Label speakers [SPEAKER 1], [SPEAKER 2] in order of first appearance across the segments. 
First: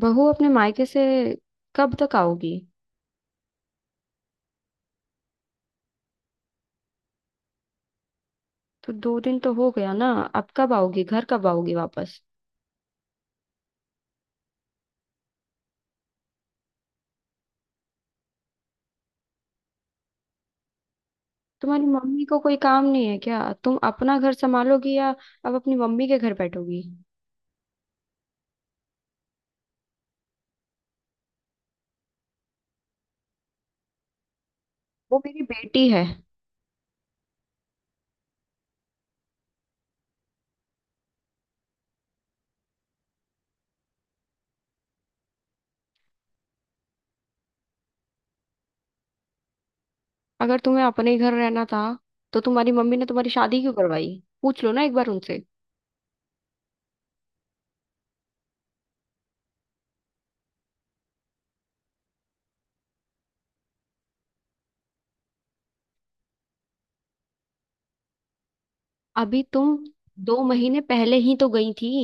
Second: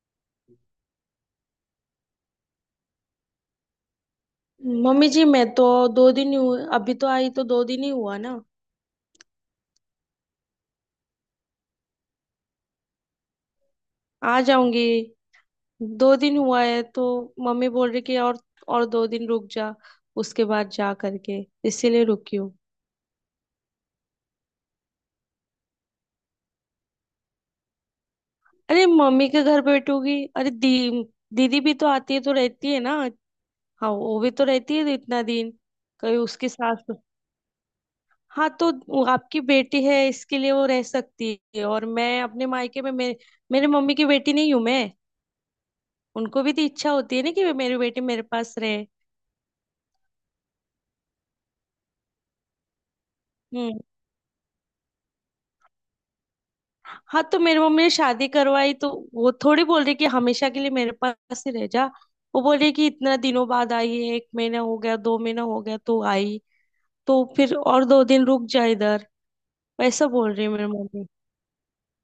[SPEAKER 1] बहू अपने मायके से कब तक आओगी।
[SPEAKER 2] मम्मी जी, मैं तो दो दिन ही हुए, अभी तो आई, तो दो दिन ही हुआ ना।
[SPEAKER 1] तो दो दिन तो हो गया ना, अब कब आओगी, घर कब आओगी वापस।
[SPEAKER 2] आ जाऊंगी। दो दिन हुआ है तो मम्मी बोल रही कि और दो दिन रुक जा, उसके बाद जा करके।
[SPEAKER 1] तुम्हारी
[SPEAKER 2] इसीलिए
[SPEAKER 1] मम्मी
[SPEAKER 2] रुकी
[SPEAKER 1] को
[SPEAKER 2] हूँ।
[SPEAKER 1] कोई काम नहीं है क्या? तुम अपना घर संभालोगी या अब अपनी मम्मी के घर बैठोगी?
[SPEAKER 2] अरे, मम्मी के घर बैठूंगी? अरे, दी दीदी भी तो आती है तो रहती है ना। हाँ, वो भी तो रहती है
[SPEAKER 1] वो
[SPEAKER 2] इतना
[SPEAKER 1] मेरी
[SPEAKER 2] दिन।
[SPEAKER 1] बेटी है।
[SPEAKER 2] कभी उसकी सास तो, हाँ तो वो आपकी बेटी है, इसके लिए वो रह सकती है, और मैं अपने मायके में मेरे मेरे मम्मी की बेटी नहीं हूँ मैं? उनको भी तो इच्छा होती है ना कि मेरी बेटी मेरे पास रहे।
[SPEAKER 1] अगर तुम्हें अपने ही घर रहना था तो तुम्हारी मम्मी ने तुम्हारी शादी क्यों
[SPEAKER 2] हम्म।
[SPEAKER 1] करवाई? पूछ लो ना एक बार उनसे।
[SPEAKER 2] हाँ तो मेरी मम्मी ने शादी करवाई, तो वो थोड़ी बोल रही कि हमेशा के लिए मेरे पास ही रह जा। वो बोल रही कि इतना दिनों बाद आई है, एक महीना हो गया, दो महीना हो गया तो आई, तो फिर और दो दिन रुक जा इधर।
[SPEAKER 1] अभी तुम
[SPEAKER 2] वैसा बोल
[SPEAKER 1] दो
[SPEAKER 2] रही है मेरी
[SPEAKER 1] महीने
[SPEAKER 2] मम्मी।
[SPEAKER 1] पहले ही तो गई थी।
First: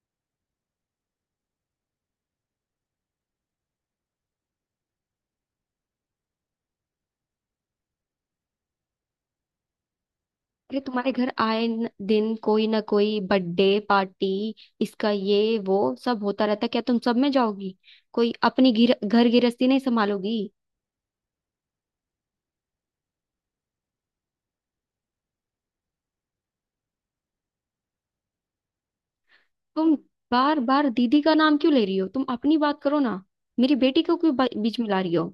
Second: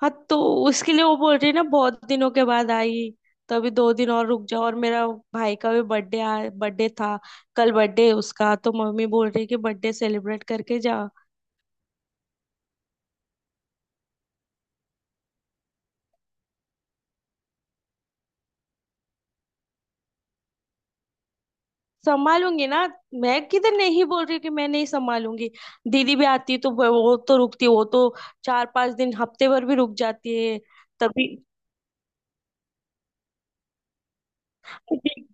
[SPEAKER 2] हाँ तो उसके लिए वो बोल रही है ना, बहुत दिनों के बाद आई, तो अभी दो दिन और रुक जाओ। और मेरा भाई का भी बर्थडे बर्थडे था। कल बर्थडे उसका, तो मम्मी बोल रही है कि बर्थडे सेलिब्रेट करके
[SPEAKER 1] अरे
[SPEAKER 2] जा।
[SPEAKER 1] तुम्हारे घर आए दिन कोई ना कोई बर्थडे पार्टी, इसका ये वो सब होता रहता। क्या तुम सब में जाओगी, कोई अपनी घर गृहस्थी नहीं संभालोगी?
[SPEAKER 2] संभालूंगी ना। मैं किधर नहीं बोल रही कि मैं नहीं संभालूंगी। दीदी भी आती है तो वो तो रुकती है, वो तो चार पांच दिन, हफ्ते भर भी
[SPEAKER 1] तुम
[SPEAKER 2] रुक जाती है।
[SPEAKER 1] बार बार दीदी का
[SPEAKER 2] तभी।
[SPEAKER 1] नाम क्यों ले रही हो, तुम अपनी बात करो ना। मेरी बेटी को क्यों बीच में ला रही हो?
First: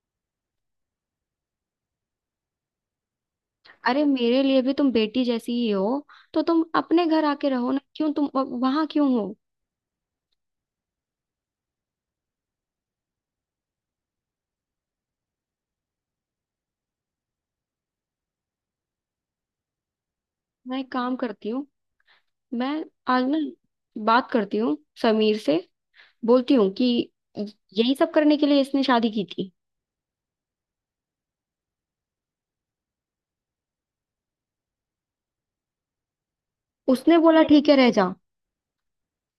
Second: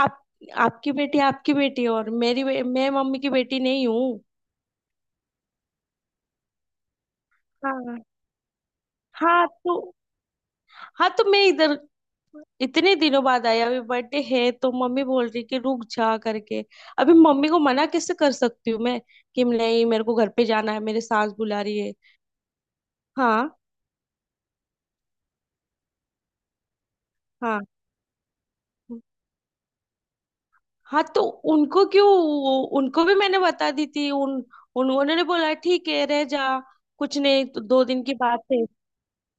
[SPEAKER 2] आप आपकी बेटी है, और मैं मम्मी की बेटी नहीं
[SPEAKER 1] अरे
[SPEAKER 2] हूँ।
[SPEAKER 1] मेरे लिए भी तुम बेटी जैसी ही हो, तो तुम अपने घर आके रहो ना,
[SPEAKER 2] हाँ।
[SPEAKER 1] क्यों तुम वहां क्यों हो?
[SPEAKER 2] हाँ तो हाँ तो मैं इधर, इतने दिनों बाद आई, अभी बर्थडे है तो मम्मी बोल रही कि रुक जा करके। अभी मम्मी को मना कैसे कर सकती हूँ मैं? कि नहीं, मेरे को घर पे जाना
[SPEAKER 1] मैं
[SPEAKER 2] है,
[SPEAKER 1] एक
[SPEAKER 2] मेरे
[SPEAKER 1] काम
[SPEAKER 2] सास
[SPEAKER 1] करती
[SPEAKER 2] बुला
[SPEAKER 1] हूँ,
[SPEAKER 2] रही है।
[SPEAKER 1] मैं आज ना
[SPEAKER 2] हाँ।
[SPEAKER 1] बात करती हूँ समीर से, बोलती हूँ कि
[SPEAKER 2] हाँ।
[SPEAKER 1] यही सब करने के लिए इसने शादी की थी।
[SPEAKER 2] हाँ तो उनको क्यों? उनको भी मैंने बता दी थी, उन उन- उन्होंने बोला ठीक है रह जा।
[SPEAKER 1] उसने
[SPEAKER 2] कुछ
[SPEAKER 1] बोला
[SPEAKER 2] नहीं तो
[SPEAKER 1] ठीक है
[SPEAKER 2] दो
[SPEAKER 1] रह
[SPEAKER 2] दिन
[SPEAKER 1] जा।
[SPEAKER 2] की बात है।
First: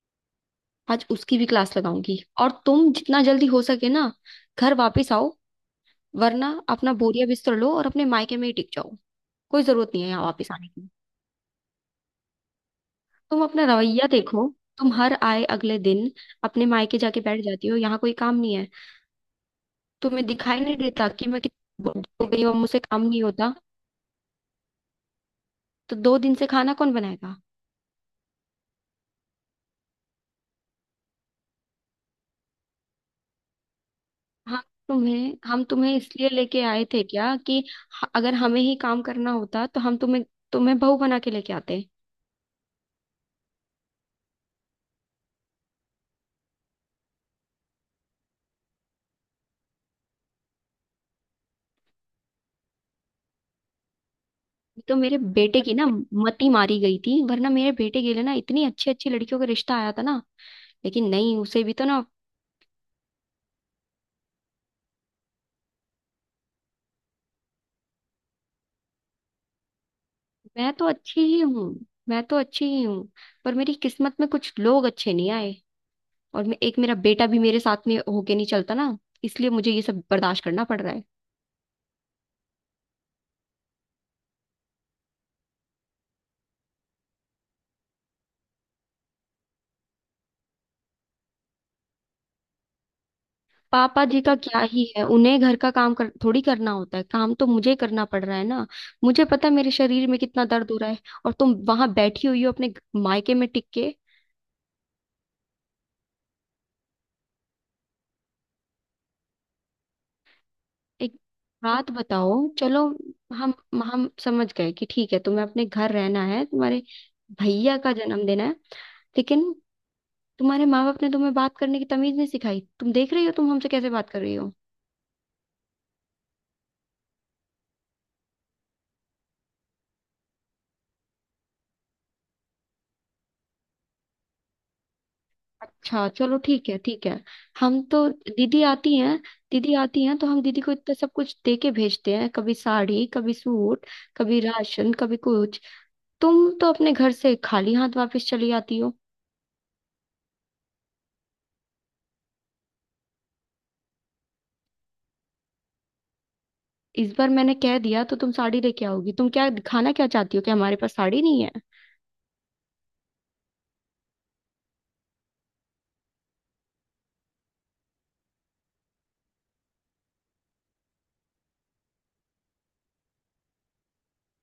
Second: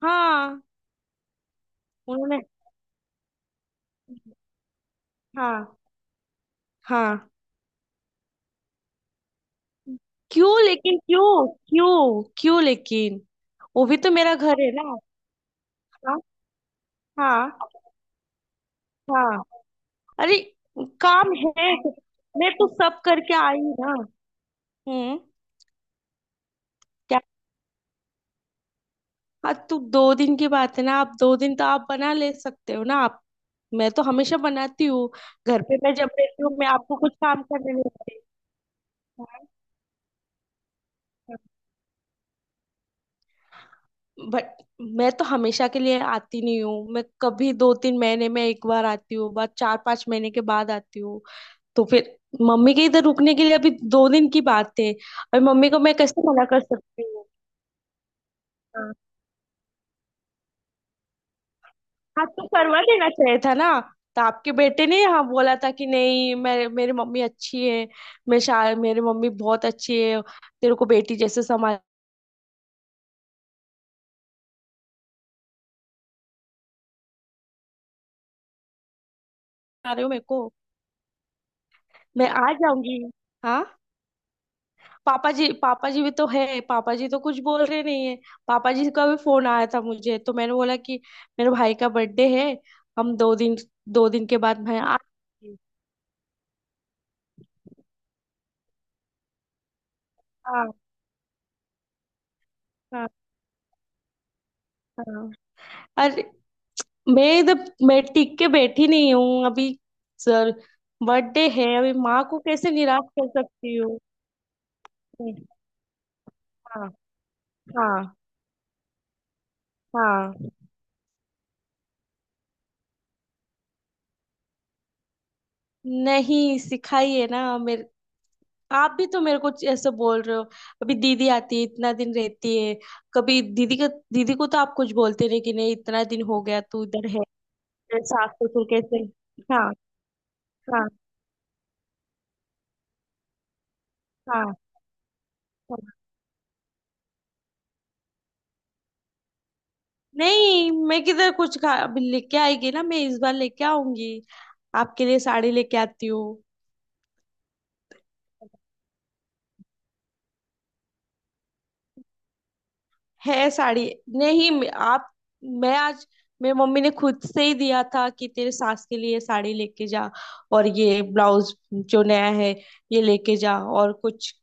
[SPEAKER 2] हाँ।
[SPEAKER 1] आज उसकी भी क्लास लगाऊंगी
[SPEAKER 2] उन्होंने।
[SPEAKER 1] और तुम जितना जल्दी हो सके ना घर वापस आओ,
[SPEAKER 2] हाँ।
[SPEAKER 1] वरना अपना बोरिया
[SPEAKER 2] हाँ।
[SPEAKER 1] बिस्तर लो और अपने मायके में ही टिक जाओ। कोई जरूरत नहीं है यहाँ
[SPEAKER 2] क्यों?
[SPEAKER 1] वापस आने की।
[SPEAKER 2] लेकिन क्यों, क्यों, क्यों, लेकिन?
[SPEAKER 1] तुम अपना
[SPEAKER 2] वो भी
[SPEAKER 1] रवैया
[SPEAKER 2] तो मेरा
[SPEAKER 1] देखो,
[SPEAKER 2] घर है
[SPEAKER 1] तुम
[SPEAKER 2] ना।
[SPEAKER 1] हर आए अगले दिन
[SPEAKER 2] हाँ।
[SPEAKER 1] अपने मायके जाके बैठ
[SPEAKER 2] हाँ।
[SPEAKER 1] जाती हो, यहाँ कोई काम नहीं है।
[SPEAKER 2] हाँ,
[SPEAKER 1] तुम्हें
[SPEAKER 2] अरे,
[SPEAKER 1] दिखाई नहीं देता कि
[SPEAKER 2] काम
[SPEAKER 1] मैं
[SPEAKER 2] है,
[SPEAKER 1] कितनी बुढ़ी हो गई
[SPEAKER 2] मैं
[SPEAKER 1] हूँ और
[SPEAKER 2] तो
[SPEAKER 1] मुझसे
[SPEAKER 2] सब
[SPEAKER 1] काम नहीं
[SPEAKER 2] करके
[SPEAKER 1] होता।
[SPEAKER 2] आई ना। हम्म।
[SPEAKER 1] तो दो दिन से खाना कौन बनाएगा?
[SPEAKER 2] हाँ तो दो दिन की बात है ना, आप दो दिन तो आप बना ले सकते हो ना आप। मैं तो हमेशा
[SPEAKER 1] हम
[SPEAKER 2] बनाती हूँ।
[SPEAKER 1] तुम्हें
[SPEAKER 2] घर
[SPEAKER 1] हम
[SPEAKER 2] पे मैं
[SPEAKER 1] तुम्हें
[SPEAKER 2] जब
[SPEAKER 1] इसलिए
[SPEAKER 2] रहती हूँ,
[SPEAKER 1] लेके
[SPEAKER 2] मैं
[SPEAKER 1] आए
[SPEAKER 2] आपको
[SPEAKER 1] थे
[SPEAKER 2] कुछ
[SPEAKER 1] क्या
[SPEAKER 2] काम
[SPEAKER 1] कि
[SPEAKER 2] करने नहीं देती।
[SPEAKER 1] अगर हमें ही काम करना होता तो हम तुम्हें तुम्हें बहू बना के लेके आते?
[SPEAKER 2] बट मैं तो हमेशा के लिए आती नहीं हूँ, मैं कभी दो तीन महीने में एक बार आती हूँ, बाद चार पांच महीने के बाद आती हूँ। तो फिर मम्मी के इधर रुकने के लिए अभी दो दिन की बात है।
[SPEAKER 1] तो मेरे
[SPEAKER 2] और
[SPEAKER 1] बेटे
[SPEAKER 2] मम्मी
[SPEAKER 1] की
[SPEAKER 2] को
[SPEAKER 1] ना
[SPEAKER 2] मैं
[SPEAKER 1] अच्छा
[SPEAKER 2] कैसे मना
[SPEAKER 1] मती
[SPEAKER 2] कर
[SPEAKER 1] मारी गई
[SPEAKER 2] सकती
[SPEAKER 1] थी,
[SPEAKER 2] हूँ?
[SPEAKER 1] वरना मेरे बेटे के लिए ना इतनी अच्छी अच्छी लड़कियों का रिश्ता आया था ना, लेकिन नहीं, उसे भी तो ना।
[SPEAKER 2] हाँ तो करवा देना चाहिए था ना। तो आपके बेटे ने हाँ बोला था कि नहीं, मेरे मेरी मम्मी अच्छी है। मेरी मम्मी बहुत अच्छी है।
[SPEAKER 1] मैं
[SPEAKER 2] तेरे
[SPEAKER 1] तो
[SPEAKER 2] को बेटी
[SPEAKER 1] अच्छी ही
[SPEAKER 2] जैसे
[SPEAKER 1] हूँ।
[SPEAKER 2] संभाल
[SPEAKER 1] मैं तो अच्छी ही हूँ, पर मेरी किस्मत में कुछ लोग अच्छे नहीं आए। और एक मेरा बेटा भी मेरे साथ में होके नहीं चलता ना, इसलिए मुझे ये
[SPEAKER 2] रहे
[SPEAKER 1] सब
[SPEAKER 2] हो मेरे को।
[SPEAKER 1] बर्दाश्त करना पड़ रहा है।
[SPEAKER 2] मैं आ जाऊंगी। हाँ। पापा जी, पापा जी भी तो है, पापा जी तो कुछ बोल रहे नहीं है। पापा जी का भी फोन आया था मुझे, तो मैंने बोला कि मेरे भाई का बर्थडे है। हम दो दिन,
[SPEAKER 1] पापा
[SPEAKER 2] दो
[SPEAKER 1] जी
[SPEAKER 2] दिन
[SPEAKER 1] का
[SPEAKER 2] के
[SPEAKER 1] क्या
[SPEAKER 2] बाद मैं
[SPEAKER 1] ही
[SPEAKER 2] आ।
[SPEAKER 1] है, उन्हें घर का काम थोड़ी करना होता है, काम तो मुझे करना पड़ रहा है ना। मुझे पता है मेरे शरीर में कितना दर्द
[SPEAKER 2] हाँ।
[SPEAKER 1] हो रहा है, और तुम वहां बैठी हुई हो अपने
[SPEAKER 2] हाँ।
[SPEAKER 1] मायके में टिक के।
[SPEAKER 2] हाँ। अरे, मैं इधर, मैं टिक के बैठी नहीं हूँ अभी। सर,
[SPEAKER 1] एक
[SPEAKER 2] बर्थडे है
[SPEAKER 1] बात
[SPEAKER 2] अभी, माँ
[SPEAKER 1] बताओ
[SPEAKER 2] को कैसे
[SPEAKER 1] चलो,
[SPEAKER 2] निराश कर
[SPEAKER 1] हम
[SPEAKER 2] सकती हूँ?
[SPEAKER 1] हम समझ गए कि ठीक है, तुम्हें अपने घर रहना है, तुम्हारे
[SPEAKER 2] हाँ।
[SPEAKER 1] भैया का
[SPEAKER 2] हाँ।
[SPEAKER 1] जन्मदिन है, लेकिन
[SPEAKER 2] हाँ।
[SPEAKER 1] तुम्हारे माँ बाप ने तुम्हें बात करने की तमीज नहीं सिखाई। तुम देख रही हो तुम हमसे कैसे बात कर रही हो?
[SPEAKER 2] नहीं सिखाइए ना मेरे, आप भी तो मेरे को ऐसे बोल रहे हो। अभी दीदी आती है, इतना दिन रहती है। कभी दीदी का, दीदी को तो आप कुछ बोलते नहीं कि नहीं इतना
[SPEAKER 1] अच्छा
[SPEAKER 2] दिन
[SPEAKER 1] चलो
[SPEAKER 2] हो गया
[SPEAKER 1] ठीक है
[SPEAKER 2] तू
[SPEAKER 1] ठीक
[SPEAKER 2] इधर
[SPEAKER 1] है।
[SPEAKER 2] है।
[SPEAKER 1] हम
[SPEAKER 2] तेरे
[SPEAKER 1] तो
[SPEAKER 2] सास
[SPEAKER 1] दीदी
[SPEAKER 2] ससुर
[SPEAKER 1] आती
[SPEAKER 2] कैसे?
[SPEAKER 1] हैं,
[SPEAKER 2] हाँ।
[SPEAKER 1] दीदी आती हैं तो हम दीदी को
[SPEAKER 2] हाँ।
[SPEAKER 1] इतना सब कुछ दे के भेजते हैं, कभी साड़ी कभी सूट, कभी
[SPEAKER 2] हाँ।
[SPEAKER 1] राशन कभी कुछ।
[SPEAKER 2] हाँ।
[SPEAKER 1] तुम तो अपने घर से खाली हाथ वापस चली आती हो।
[SPEAKER 2] नहीं, मैं किधर कुछ खा, अभी लेके आएगी ना, मैं इस बार लेके आऊंगी। आपके लिए साड़ी लेके आती हूँ।
[SPEAKER 1] इस बार मैंने कह दिया तो तुम साड़ी लेके आओगी? तुम क्या दिखाना क्या चाहती हो कि हमारे पास साड़ी नहीं है?
[SPEAKER 2] है साड़ी। नहीं, आप, मैं आज, मेरी मम्मी ने खुद से ही दिया था कि तेरे सास के लिए साड़ी लेके जा। और ये ब्लाउज जो नया है ये लेके जा, और कुछ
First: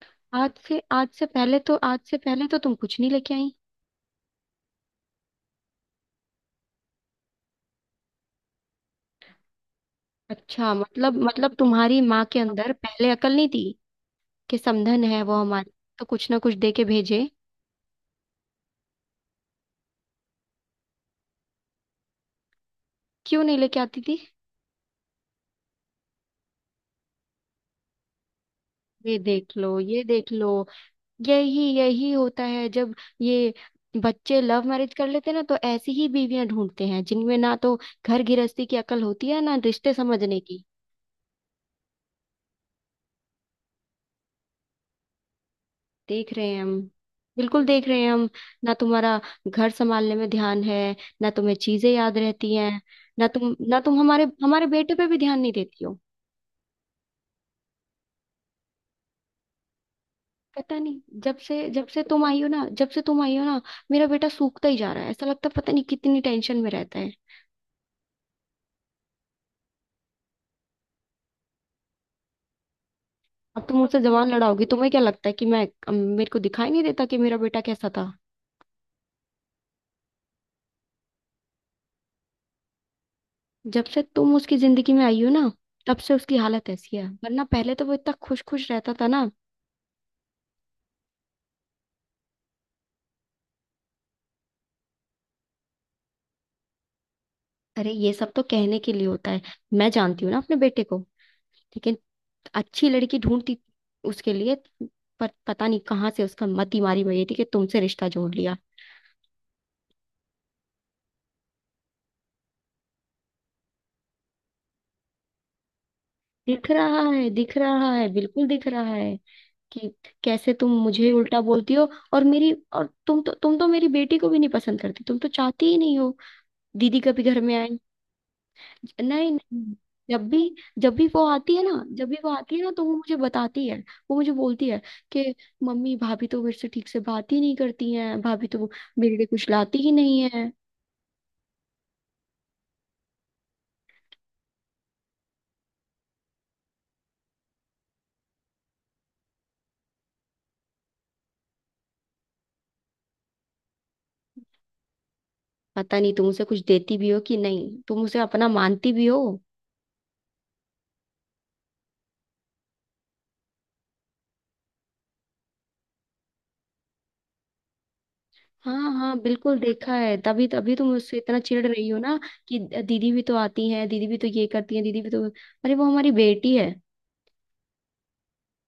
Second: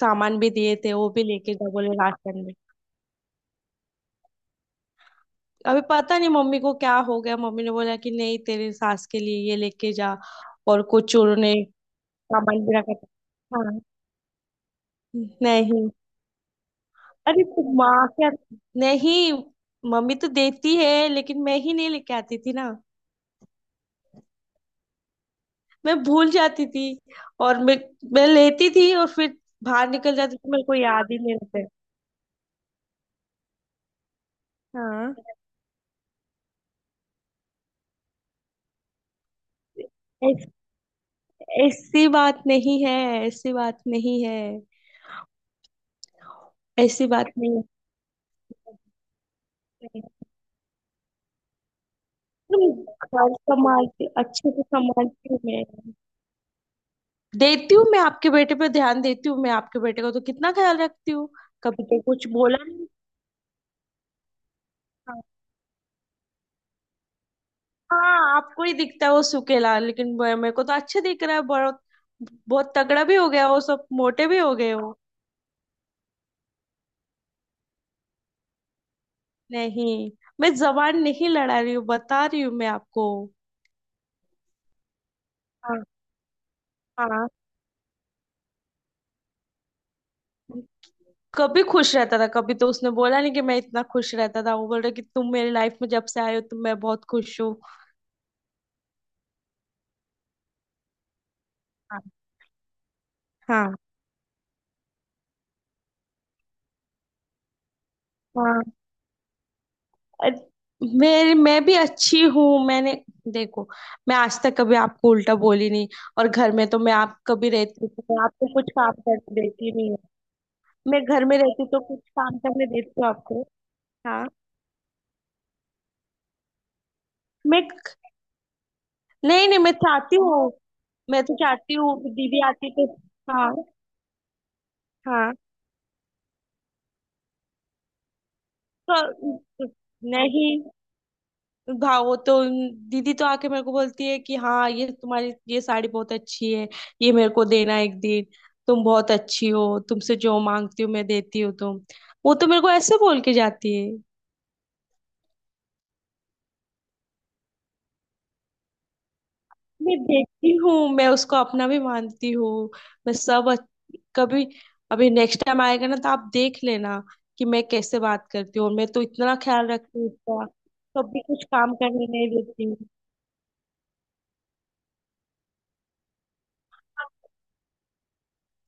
[SPEAKER 2] सामान भी दिए थे, वो भी लेके जा बोले,
[SPEAKER 1] आज से
[SPEAKER 2] राशन
[SPEAKER 1] पहले
[SPEAKER 2] में।
[SPEAKER 1] तो तुम कुछ नहीं लेके आई।
[SPEAKER 2] अभी पता नहीं मम्मी को क्या हो गया, मम्मी ने बोला कि नहीं, तेरे सास के लिए ये लेके जा।
[SPEAKER 1] अच्छा
[SPEAKER 2] और
[SPEAKER 1] मतलब
[SPEAKER 2] कुछ उन्होंने
[SPEAKER 1] मतलब तुम्हारी माँ के
[SPEAKER 2] सामान
[SPEAKER 1] अंदर
[SPEAKER 2] भी रखा था।
[SPEAKER 1] पहले अकल नहीं थी
[SPEAKER 2] हाँ।
[SPEAKER 1] कि समधन है वो हमारी,
[SPEAKER 2] नहीं।
[SPEAKER 1] तो कुछ ना कुछ दे के भेजे?
[SPEAKER 2] अरे तो माँ क्या, नहीं, मम्मी तो देती है, लेकिन मैं ही नहीं लेके आती थी ना।
[SPEAKER 1] क्यों नहीं लेके आती थी?
[SPEAKER 2] मैं भूल जाती थी। और मैं लेती थी, और
[SPEAKER 1] ये
[SPEAKER 2] फिर
[SPEAKER 1] देख लो,
[SPEAKER 2] बाहर
[SPEAKER 1] ये
[SPEAKER 2] निकल
[SPEAKER 1] देख
[SPEAKER 2] जाती
[SPEAKER 1] लो।
[SPEAKER 2] थी, मेरे को याद ही नहीं
[SPEAKER 1] यही
[SPEAKER 2] रहता।
[SPEAKER 1] यही होता है जब ये बच्चे लव मैरिज कर
[SPEAKER 2] हाँ।
[SPEAKER 1] लेते हैं ना, तो ऐसी ही बीवियां ढूंढते हैं जिनमें ना तो घर गृहस्थी की अकल होती है, ना रिश्ते समझने
[SPEAKER 2] ऐस-
[SPEAKER 1] की।
[SPEAKER 2] ऐसी बात नहीं है। ऐसी बात नहीं है।
[SPEAKER 1] देख रहे हैं हम,
[SPEAKER 2] ऐसी बात नहीं है।
[SPEAKER 1] बिल्कुल देख रहे हैं हम। ना तुम्हारा घर संभालने में ध्यान है, ना तुम्हें चीजें याद रहती
[SPEAKER 2] तुम
[SPEAKER 1] हैं, ना
[SPEAKER 2] घर
[SPEAKER 1] तुम ना तुम
[SPEAKER 2] संभालती,
[SPEAKER 1] हमारे
[SPEAKER 2] अच्छे से
[SPEAKER 1] हमारे बेटे पे भी
[SPEAKER 2] संभालती हूँ
[SPEAKER 1] ध्यान नहीं
[SPEAKER 2] मैं।
[SPEAKER 1] देती हो।
[SPEAKER 2] देती हूँ, मैं आपके बेटे पे ध्यान देती हूँ, मैं आपके बेटे को तो कितना
[SPEAKER 1] पता
[SPEAKER 2] ख्याल
[SPEAKER 1] नहीं
[SPEAKER 2] रखती हूँ।
[SPEAKER 1] जब से
[SPEAKER 2] कभी
[SPEAKER 1] जब
[SPEAKER 2] तो
[SPEAKER 1] से तुम
[SPEAKER 2] कुछ
[SPEAKER 1] आई हो ना,
[SPEAKER 2] बोला नहीं।
[SPEAKER 1] जब से तुम आई हो ना, मेरा बेटा सूखता ही जा रहा है, ऐसा लगता है पता नहीं कितनी टेंशन में रहता है।
[SPEAKER 2] हाँ, आपको ही दिखता है वो सुकेला, लेकिन मेरे को तो अच्छे दिख रहा है, बहुत बहुत तगड़ा भी हो गया, वो
[SPEAKER 1] अब तुम
[SPEAKER 2] सब
[SPEAKER 1] मुझसे
[SPEAKER 2] मोटे
[SPEAKER 1] जबान
[SPEAKER 2] भी हो
[SPEAKER 1] लड़ाओगी?
[SPEAKER 2] गए
[SPEAKER 1] तुम्हें
[SPEAKER 2] हो।
[SPEAKER 1] क्या लगता है कि मैं, मेरे को दिखाई नहीं देता कि मेरा बेटा कैसा था?
[SPEAKER 2] नहीं, मैं जबान नहीं लड़ा रही हूँ, बता रही हूँ मैं आपको।
[SPEAKER 1] जब से तुम उसकी जिंदगी में आई हो ना,
[SPEAKER 2] हाँ।
[SPEAKER 1] तब से उसकी हालत ऐसी है,
[SPEAKER 2] हाँ।
[SPEAKER 1] वरना पहले तो वो इतना खुश खुश रहता था ना।
[SPEAKER 2] कभी खुश रहता था, कभी तो उसने बोला नहीं कि मैं इतना खुश रहता था, वो बोल रहा कि तुम मेरी लाइफ में जब से आए हो तुम, मैं बहुत खुश हूँ।
[SPEAKER 1] अरे ये सब तो कहने के लिए होता है, मैं जानती हूँ ना अपने बेटे को। लेकिन
[SPEAKER 2] हाँ।
[SPEAKER 1] अच्छी लड़की ढूंढती उसके लिए, पर पता नहीं कहाँ से उसका मति मारी हुई थी कि तुमसे रिश्ता जोड़ लिया।
[SPEAKER 2] हाँ। अरे, मेरी, मैं भी अच्छी हूँ, मैंने, देखो, मैं आज तक कभी आपको उल्टा बोली नहीं। और घर में
[SPEAKER 1] दिख
[SPEAKER 2] तो मैं,
[SPEAKER 1] रहा
[SPEAKER 2] आप
[SPEAKER 1] है,
[SPEAKER 2] कभी
[SPEAKER 1] दिख
[SPEAKER 2] रहती
[SPEAKER 1] रहा
[SPEAKER 2] तो
[SPEAKER 1] है,
[SPEAKER 2] मैं
[SPEAKER 1] बिल्कुल
[SPEAKER 2] आपको
[SPEAKER 1] दिख
[SPEAKER 2] कुछ काम
[SPEAKER 1] रहा है
[SPEAKER 2] करने देती
[SPEAKER 1] कि
[SPEAKER 2] नहीं हूँ।
[SPEAKER 1] कैसे तुम
[SPEAKER 2] मैं
[SPEAKER 1] मुझे
[SPEAKER 2] घर में
[SPEAKER 1] उल्टा
[SPEAKER 2] रहती
[SPEAKER 1] बोलती
[SPEAKER 2] तो
[SPEAKER 1] हो।
[SPEAKER 2] कुछ
[SPEAKER 1] और
[SPEAKER 2] काम
[SPEAKER 1] मेरी,
[SPEAKER 2] करने
[SPEAKER 1] और
[SPEAKER 2] देती हूँ
[SPEAKER 1] तुम तो,
[SPEAKER 2] आपको।
[SPEAKER 1] तुम तो मेरी बेटी
[SPEAKER 2] हाँ।
[SPEAKER 1] को भी नहीं पसंद करती, तुम तो चाहती ही नहीं हो दीदी कभी घर में।
[SPEAKER 2] मैं,
[SPEAKER 1] नहीं
[SPEAKER 2] नहीं नहीं, मैं
[SPEAKER 1] नहीं,
[SPEAKER 2] चाहती
[SPEAKER 1] जब भी,
[SPEAKER 2] हूँ।
[SPEAKER 1] जब भी
[SPEAKER 2] मैं
[SPEAKER 1] वो
[SPEAKER 2] तो
[SPEAKER 1] आती है ना,
[SPEAKER 2] चाहती हूँ
[SPEAKER 1] जब
[SPEAKER 2] कि
[SPEAKER 1] भी वो
[SPEAKER 2] दीदी
[SPEAKER 1] आती है ना
[SPEAKER 2] आती
[SPEAKER 1] तो
[SPEAKER 2] तो,
[SPEAKER 1] वो मुझे
[SPEAKER 2] हाँ।
[SPEAKER 1] बताती है, वो मुझे बोलती है कि
[SPEAKER 2] हाँ
[SPEAKER 1] मम्मी भाभी तो मेरे से ठीक से बात ही नहीं करती हैं, भाभी तो
[SPEAKER 2] तो,
[SPEAKER 1] मेरे लिए कुछ लाती ही नहीं है।
[SPEAKER 2] नहीं, भाव तो, दीदी तो आके मेरे को बोलती है कि हाँ, ये तुम्हारी ये साड़ी बहुत अच्छी है, ये मेरे को देना एक दिन। तुम बहुत अच्छी हो, तुमसे जो मांगती हूँ मैं, देती हूँ तुम। वो तो मेरे को ऐसे बोल के जाती है।
[SPEAKER 1] पता नहीं तुम उसे कुछ देती भी हो कि नहीं, तुम उसे अपना मानती भी हो?
[SPEAKER 2] मैं देखती हूँ, मैं उसको अपना भी मानती हूँ। मैं सब कभी, अभी नेक्स्ट टाइम आएगा ना, तो आप देख लेना कि मैं कैसे बात करती हूँ, और मैं
[SPEAKER 1] हाँ
[SPEAKER 2] तो
[SPEAKER 1] हाँ,
[SPEAKER 2] इतना
[SPEAKER 1] बिल्कुल
[SPEAKER 2] ख्याल
[SPEAKER 1] देखा
[SPEAKER 2] रखती हूँ
[SPEAKER 1] है,
[SPEAKER 2] उसका।
[SPEAKER 1] तभी तभी तुम उससे
[SPEAKER 2] कभी
[SPEAKER 1] इतना
[SPEAKER 2] कुछ
[SPEAKER 1] चिढ़
[SPEAKER 2] काम
[SPEAKER 1] रही हो
[SPEAKER 2] करने
[SPEAKER 1] ना
[SPEAKER 2] नहीं
[SPEAKER 1] कि
[SPEAKER 2] देती हूँ।
[SPEAKER 1] दीदी भी तो आती है, दीदी भी तो ये करती है, दीदी भी तो। अरे वो हमारी बेटी है।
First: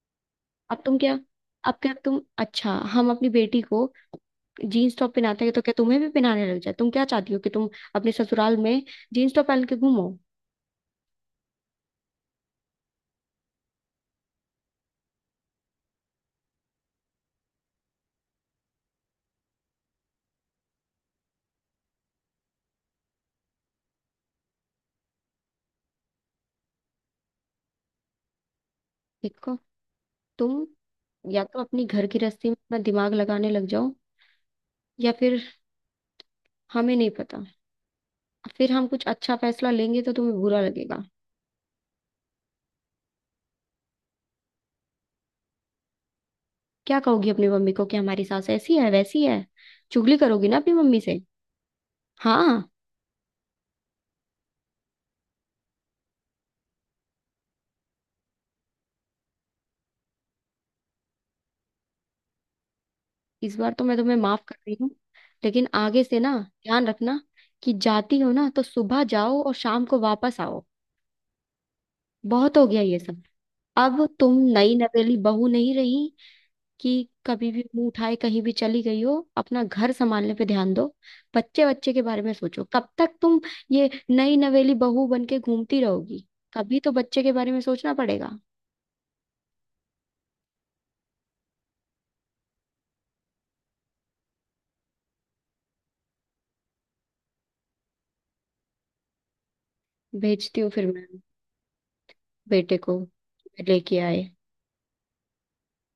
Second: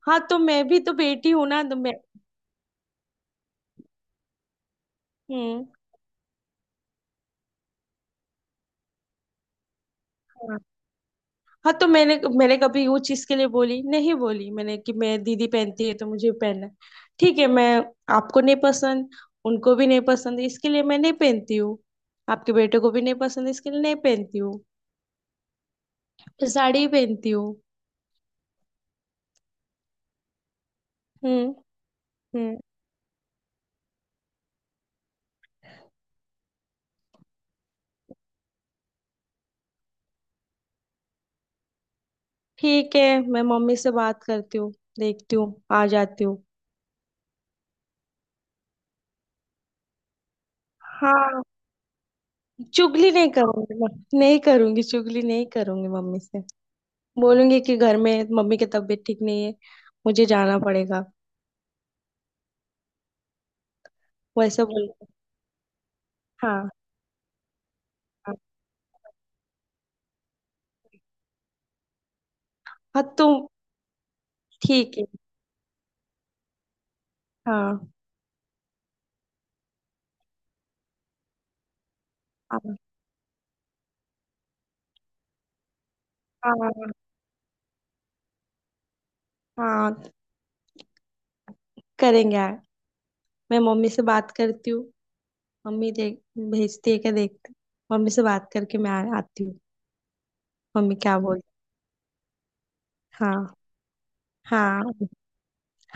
[SPEAKER 2] हाँ तो मैं भी
[SPEAKER 1] अब
[SPEAKER 2] तो
[SPEAKER 1] तुम क्या
[SPEAKER 2] बेटी हूँ ना,
[SPEAKER 1] अब
[SPEAKER 2] तो
[SPEAKER 1] क्या
[SPEAKER 2] मैं।
[SPEAKER 1] तुम, अच्छा हम अपनी बेटी को जीन्स टॉप पहनाते हैं तो
[SPEAKER 2] हम्म।
[SPEAKER 1] क्या तुम्हें भी पहनाने लग जाए? तुम क्या चाहती हो कि तुम अपने ससुराल में जीन्स टॉप पहन के घूमो?
[SPEAKER 2] हाँ तो मैंने मैंने कभी वो चीज के लिए बोली नहीं, बोली मैंने कि मैं दीदी पहनती है तो मुझे भी पहनना है। ठीक है, मैं, आपको नहीं पसंद, उनको भी नहीं पसंद, इसके लिए मैं नहीं पहनती हूँ। आपके बेटे को भी नहीं पसंद, इसके लिए नहीं पहनती हूँ। मैं साड़ी ही पहनती हूँ।
[SPEAKER 1] देखो तुम, या
[SPEAKER 2] हम्म।
[SPEAKER 1] तो अपनी घर की रस्सी में
[SPEAKER 2] हम्म।
[SPEAKER 1] अपना दिमाग लगाने लग जाओ, या फिर हमें नहीं पता, फिर हम कुछ अच्छा फैसला लेंगे तो तुम्हें बुरा लगेगा।
[SPEAKER 2] ठीक है, मैं मम्मी से बात करती हूँ। देखती हूँ, आ जाती हूँ।
[SPEAKER 1] क्या कहोगी अपनी मम्मी को कि हमारी सास ऐसी है वैसी है? चुगली करोगी ना अपनी मम्मी से?
[SPEAKER 2] हाँ।
[SPEAKER 1] हाँ।
[SPEAKER 2] चुगली नहीं करूंगी मैं। नहीं करूंगी, चुगली नहीं करूंगी मम्मी से। बोलूंगी कि घर में मम्मी की तबीयत ठीक नहीं है, मुझे जाना पड़ेगा।
[SPEAKER 1] इस बार तो मैं तुम्हें माफ कर
[SPEAKER 2] वैसा
[SPEAKER 1] रही हूँ,
[SPEAKER 2] बोल,
[SPEAKER 1] लेकिन आगे से ना
[SPEAKER 2] हाँ।
[SPEAKER 1] ध्यान रखना कि जाती हो
[SPEAKER 2] हाँ।
[SPEAKER 1] ना तो सुबह जाओ और शाम को वापस आओ। बहुत हो गया ये
[SPEAKER 2] हाँ।
[SPEAKER 1] सब।
[SPEAKER 2] तुम,
[SPEAKER 1] अब तुम नई
[SPEAKER 2] ठीक है।
[SPEAKER 1] नवेली बहू नहीं रही कि कभी भी
[SPEAKER 2] हाँ।
[SPEAKER 1] मुंह उठाए कहीं भी चली गई हो। अपना घर संभालने पे ध्यान दो, बच्चे बच्चे के बारे में सोचो।
[SPEAKER 2] हाँ।
[SPEAKER 1] कब तक तुम ये नई नवेली बहू बन के घूमती रहोगी? कभी
[SPEAKER 2] हाँ।
[SPEAKER 1] तो बच्चे के बारे में सोचना पड़ेगा।
[SPEAKER 2] हाँ, करेंगे यार। मैं मम्मी से बात करती हूँ। मम्मी देख, भेजती है क्या, देखती हूँ। मम्मी से बात करके मैं आती हूँ।
[SPEAKER 1] भेजती हूँ फिर
[SPEAKER 2] मम्मी
[SPEAKER 1] मैं
[SPEAKER 2] क्या बोल,
[SPEAKER 1] बेटे को
[SPEAKER 2] हाँ।
[SPEAKER 1] लेके आए।
[SPEAKER 2] हाँ।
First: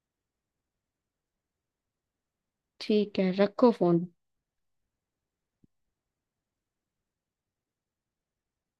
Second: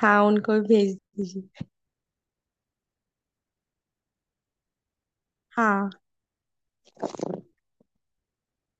[SPEAKER 2] हाँ, उनको भी भेज दीजिए।
[SPEAKER 1] ठीक है, रखो फोन।
[SPEAKER 2] हाँ।